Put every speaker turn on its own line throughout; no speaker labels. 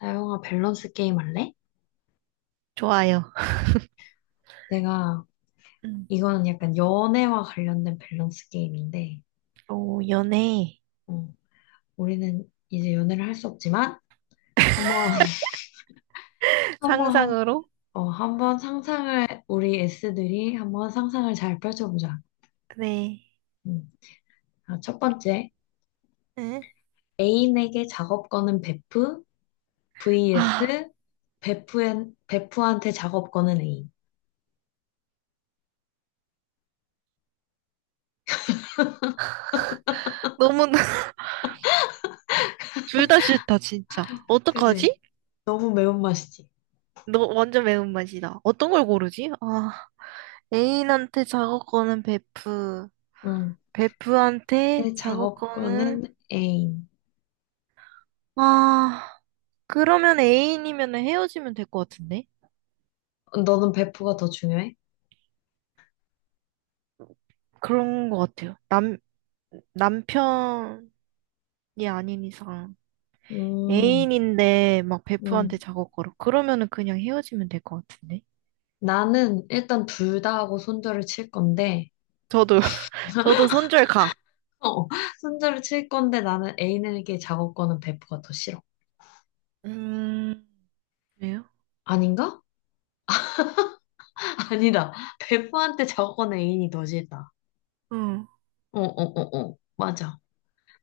나영아, 밸런스 게임 할래?
좋아요.
내가
음,
이거는 약간 연애와 관련된 밸런스 게임인데,
오, 연애.
어, 우리는 이제 연애를 할 수 없지만 한번 한번
상상으로?
어, 한번 상상을 우리 S들이 한번 상상을 잘 펼쳐보자.
네.
음. 아, 첫 번째
응?
애인에게 작업 거는 베프
아,
vs 베프엔 베프한테 작업 거는 애인.
너무 둘 다 싫다 진짜.
그지?
어떡하지?
너무 매운맛이지.
너 완전 매운맛이다. 어떤 걸 고르지? 아, 애인한테 작업권은 베프.
음.
베프한테
근데 작업
작업권은.
거는 애인.
아, 그러면 애인이면 헤어지면 될 것 같은데?
너는 베프가 더 중요해?
그런 것 같아요. 남 남편이 아닌 이상.
음,
애인인데 막 베프한테
음.
작업 걸어. 그러면은 그냥 헤어지면 될 것 같은데.
나는 일단 둘 다 하고 손절을 칠 건데,
저도 저도 손절 가.
어, 손절을 칠 건데 나는 애인에게 작업 거는 베프가 더 싫어.
음, 왜요?
아닌가? 아니다. 베프한테 작업 거는 애인이 더 싫다.
응.
어, 어, 어, 어. 맞아.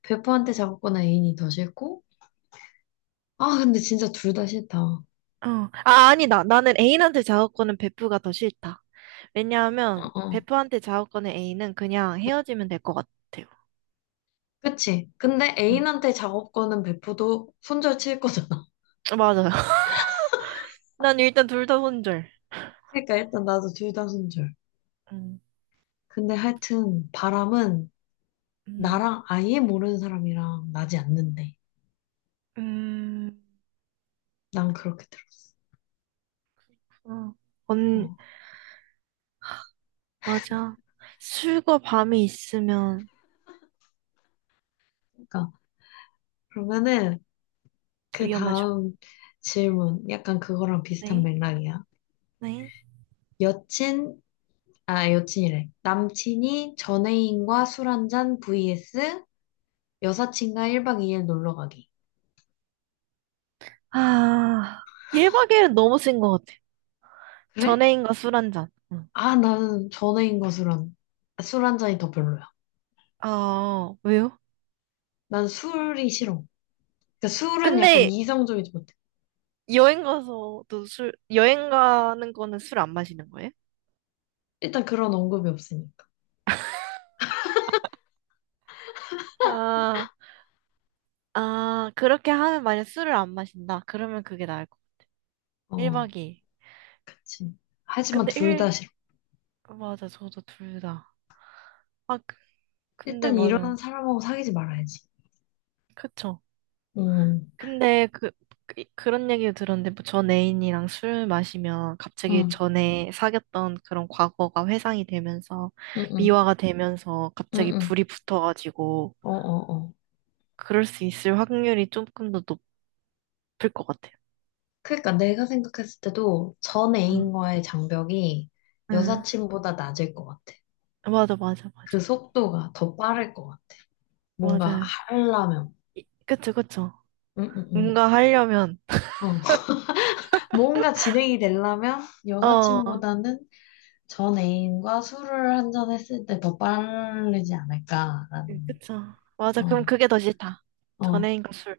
베프한테 작업 거는 애인이 더 싫고, 아, 근데 진짜 둘 다 싫다. 어,
어. 아, 아니다. 나는 애인한테 작업 거는 베프가 더 싫다. 왜냐하면
어.
베프한테 작업 거는 애인은 그냥 헤어지면 될 것 같아요.
그치? 근데
응.
애인한테 작업 거는 베프도 손절 칠 거잖아.
맞아요. 난 일단 둘 다 손절.
그러니까 일단 나도 둘 다 손절.
음,
근데 하여튼 바람은
음.
나랑 아예 모르는 사람이랑 나지 않는데.
음.
난 그렇게 들었어.
어. 언
어,
맞아. 술과 밤이 있으면
그러니까 그러면은 그
위험하죠.
다음 질문 약간 그거랑 비슷한
네.
맥락이야.
네.
여친 아, 여친이래. 남친이 전애인과 술 한잔 vs 여사친과 1박 2일 놀러 가기.
아, 1박 2일은 너무 센 것 같아. 전
그래?
에인과 술 한 잔. 응.
아, 나는 전애인과 술 한잔이 더 별로야.
아, 왜요?
난 술이 싫어. 그러니까 술은
근데
약간 이성적이지 못해.
여행 가서도 여행 가는 거는 술 안 마시는 거예요?
일단 그런 언급이 없으니까.
아, 아, 그렇게 하면 만약 술을 안 마신다. 그러면 그게 나을 거. 1박
어,
2일.
그치. 하지만
근데
둘 다 싫어.
1, 맞아, 저도 둘 다. 아, 근데
일단
맞아.
일어난 사람하고 사귀지 말아야지.
그쵸.
응,
근데 그런 얘기를 들었는데 뭐 전 애인이랑 술 마시면 갑자기
응.
전에 사귀었던 그런 과거가 회상이 되면서
응, 응,
미화가 되면서
응,
갑자기
응,
불이 붙어가지고
어, 어, 어.
그럴 수 있을 확률이 조금 더 높을 것 같아요.
그러니까 내가 생각했을 때도 전
응,
애인과의 장벽이
응.
여사친보다 낮을 것 같아.
맞아, 맞아,
그
맞아.
속도가 더 빠를 것 같아. 뭔가
맞아.
하려면,
그쵸, 그쵸.
응, 응, 응,
뭔가 하려면,
어, 뭔가 진행이 되려면
어,
여사친보다는 전 애인과 술을 한 잔 했을 때 더 빠르지 않을까라는.
그쵸. 맞아. 그럼
어,
그게 더 싫다. 전
어.
애인과 술.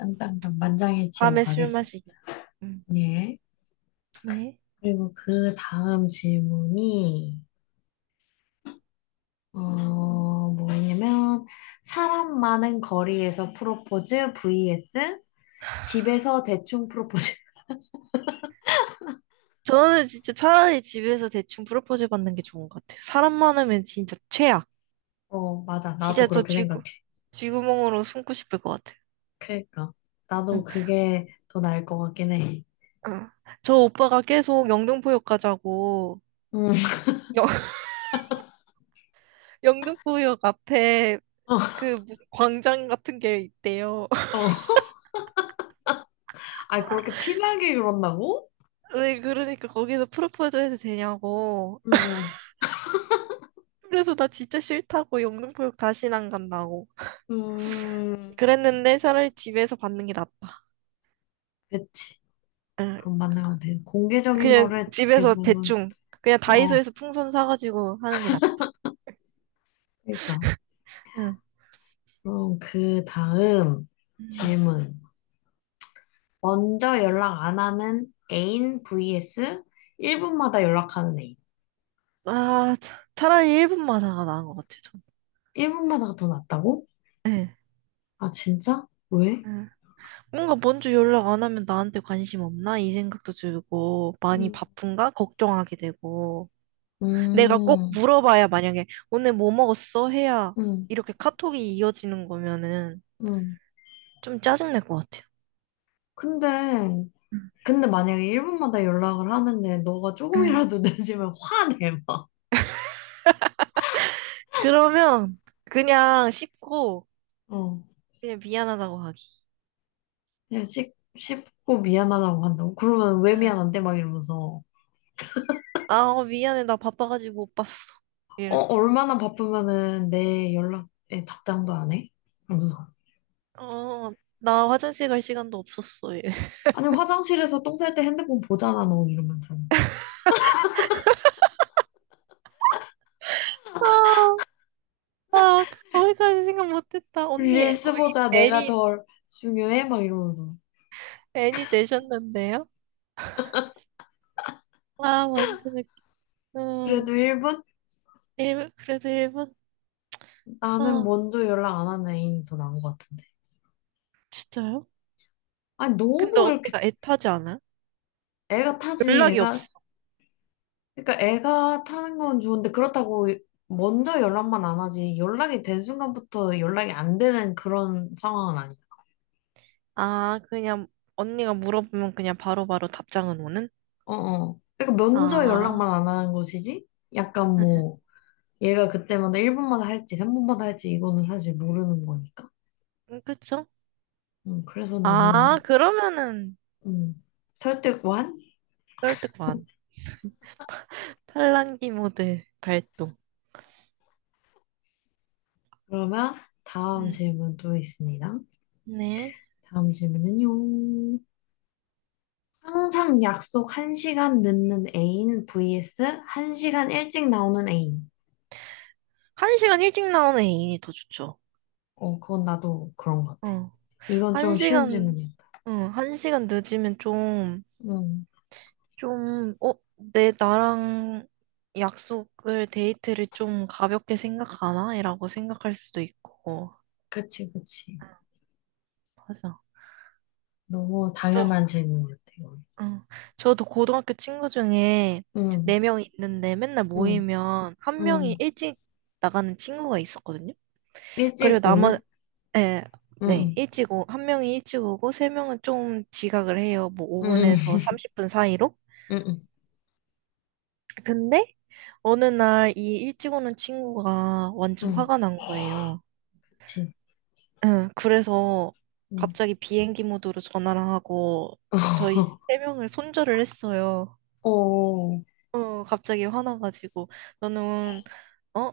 땅땅땅 만장일치로
밤에 술
가겠습니다.
마시기. 응.
예.
네.
그리고 그 다음 질문이, 뭐냐면, 사람 많은 거리에서 프로포즈 vs 집에서 대충 프로포즈.
저는 진짜 차라리 집에서 대충 프로포즈 받는 게 좋은 것 같아요. 사람 많으면 진짜 최악.
어, 맞아. 나도
진짜 저
그렇게 생각해.
쥐구멍으로 숨고 싶을 것 같아요.
그러니까. 나도
응.
그게 더 나을 것 같긴 해.
응. 저 오빠가 계속 영등포역 가자고,
음.
영, 영등포역 앞에
어,
그 무슨 광장 같은 게 있대요.
어. 아, 그렇게 티나게 그런다고?
네, 그러니까 거기서 프로포즈 해도 되냐고.
응,
그래서 나 진짜 싫다고 영등포역 다시는 안 간다고.
응. 음,
그랬는데 차라리 집에서 받는 게 낫다.
그치.
응.
그건 맞는 것 같아. 공개적인
그냥
거를
집에서
대부분,
대충 그냥
어,
다이소에서 풍선 사가지고 하는 게 낫다.
그러니까.
응.
그럼 그 다음
음.
질문. 먼저 연락 안 하는 애인 vs 1분마다 연락하는 애인.
아, 차라리 1분 마사가 나은 것 같아, 전.
1분마다가 더 낫다고?
네.
아, 진짜? 왜?
응. 뭔가 먼저 연락 안 하면 나한테 관심 없나? 이 생각도 들고, 많이
음,
바쁜가? 걱정하게 되고. 내가 꼭
음,
물어봐야 만약에 오늘 뭐 먹었어? 해야
음.
이렇게 카톡이 이어지는 거면은
음.
좀 짜증날 것 같아요.
근데,
응.
근데 만약에 1분마다 연락을 하는데 너가
응.
조금이라도 늦으면 화내, 막.
그러면 그냥 씹고
어.
그냥 미안하다고 하기.
그냥 씹고 미안하다고 한다고? 그러면 왜
응.
미안한데? 막 이러면서.
아, 어, 미안해. 나 바빠가지고 못 봤어.
어,
이렇게.
얼마나 바쁘면은 내 연락에 답장도 안 해? 이러면서.
어, 나 화장실 갈 시간도 없었어. 이래.
아니, 화장실에서 똥 쌀 때 핸드폰 보잖아, 너. 이러면서.
아, 아, 거기까지 생각 못했다. 언니, 거의
릴스보다 내가
애니,
덜 중요해? 막 이러면서.
애니 되셨는데요? 아, 완전 웃겨. 어,
그래도 1분?
그래도 일본?
나는
어,
먼저 연락 안 하는 애인이 더 나은 것 같은데.
진짜요?
아니,
근데
너무 이렇게.
언니가 애타지 않아요?
애가 타지,
연락이
애가.
없어.
그러니까 애가 타는 건 좋은데, 그렇다고 먼저 연락만 안 하지. 연락이 된 순간부터 연락이 안 되는 그런 상황은 아니야.
아, 그냥 언니가 물어보면 그냥 바로바로 답장은 오는?
어어. 그러니까 먼저
아,
연락만 안 하는 것이지? 약간 뭐, 얘가 그때마다 1분마다 할지, 3분마다 할지, 이거는 사실 모르는 거니까.
그쵸?
그래서
아,
나는
그러면은
음, 설득 완?
설득 반. 팔랑기 모드 발동.
그러면 다음
음.
질문 또 있습니다.
네.
다음 질문은요. 항상 약속 한 시간 늦는 애인 vs 한 시간 일찍 나오는 애인.
한 시간 일찍 나오는 애인이 더 좋죠.
어, 그건 나도 그런 것 같아.
어.
이건
한
좀 쉬운
시간,
질문이었다.
한 시간 늦으면 좀,
음,
좀, 내 나랑 데이트를 좀 가볍게 생각하나? 이라고 생각할 수도 있고.
그치, 그치.
맞아.
너무
저,
당연한 질문이었다, 이건.
어, 저도 고등학교 친구 중에
응,
네 명 있는데 맨날 모이면 한
응,
명이
응.
일찍 나가는 친구가 있었거든요. 그리고
일찍 오는?
네,
응, 응,
네,
응,
한 명이 일찍 오고, 세 명은 좀 지각을 해요. 뭐 5분에서 30분 사이로.
응응
근데 어느 날 이 일찍 오는 친구가
응,
완전
응, 응,
화가 난 거예요.
그치.
응, 그래서
응.
갑자기 비행기 모드로 전화를 하고, 저희 세 명을 손절을 했어요.
어, 응,
갑자기 화나가지고, 너는, 어?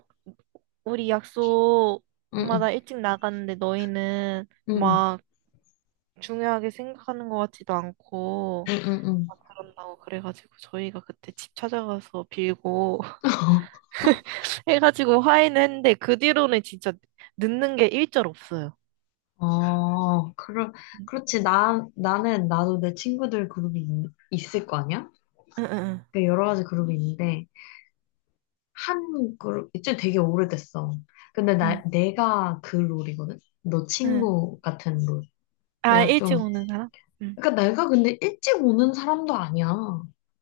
우리
음.
약속마다 일찍 나갔는데 너희는
응,
막 중요하게 생각하는 것 같지도 않고,
응, 응, 응.
막 그런다고 그래가지고 저희가 그때 집 찾아가서 빌고
응.
해가지고 화해는 했는데 그 뒤로는 진짜 늦는 게 일절 없어요.
어, 그렇지. 나도 내 친구들 그룹이 을거 아니야?
응응응
그 여러 가지 그룹이 있는데, 한 그룹, 이제 되게 오래됐어. 근데
응.
나,
응.
내가 그 롤이거든? 너
응.
친구 같은 롤.
아,
내가
일찍
좀,
오는 사람? 응.
그러니까 내가 근데 일찍 오는 사람도 아니야.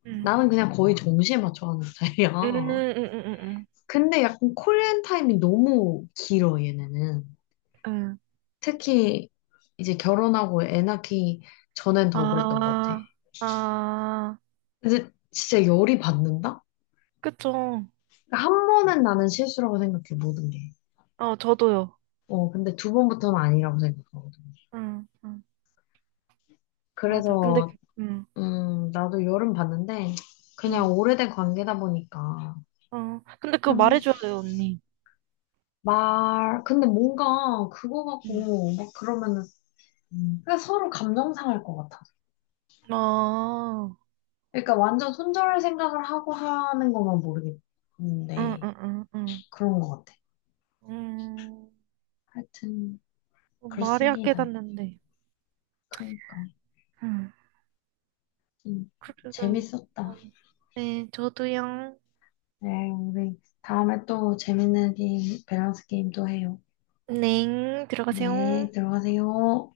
응.
나는 그냥 거의 정시에 맞춰 하는 스타일이야.
응응응응응.
근데 약간 콜앤 타임이 너무 길어, 얘네는.
응.
특히 이제 결혼하고 애 낳기 전엔 더 그랬던 것 같아.
아, 아,
근데 진짜 열이 받는다?
그쵸.
그러니까 한 번은 나는 실수라고 생각해, 모든 게.
어, 저도요.
어, 근데 두 번부터는 아니라고 생각하거든.
응, 응, 맞아.
그래서,
응,
나도 열은 받는데,
응,
그냥 오래된 관계다 보니까,
근데 그거
그냥
말해줘야 돼요, 언니.
근데 뭔가 그거
응.
갖고 막 그러면은. 음. 그냥 서로 감정 상할 것 같아.
아,
그러니까 완전 손절할 생각을 하고 하는 것만
응,
모르겠는데,
응, 응, 응.
그런 것 같아.
음.
하여튼.
말해야
그렇습니다.
깨닫는데.
그러니까
음.
음,
그래서,
재밌었다.
음. 네, 저도요.
네, 우리 다음에 또 재밌는 게임, 밸런스 게임도 해요.
넹,
네,
들어가세요.
들어가세요.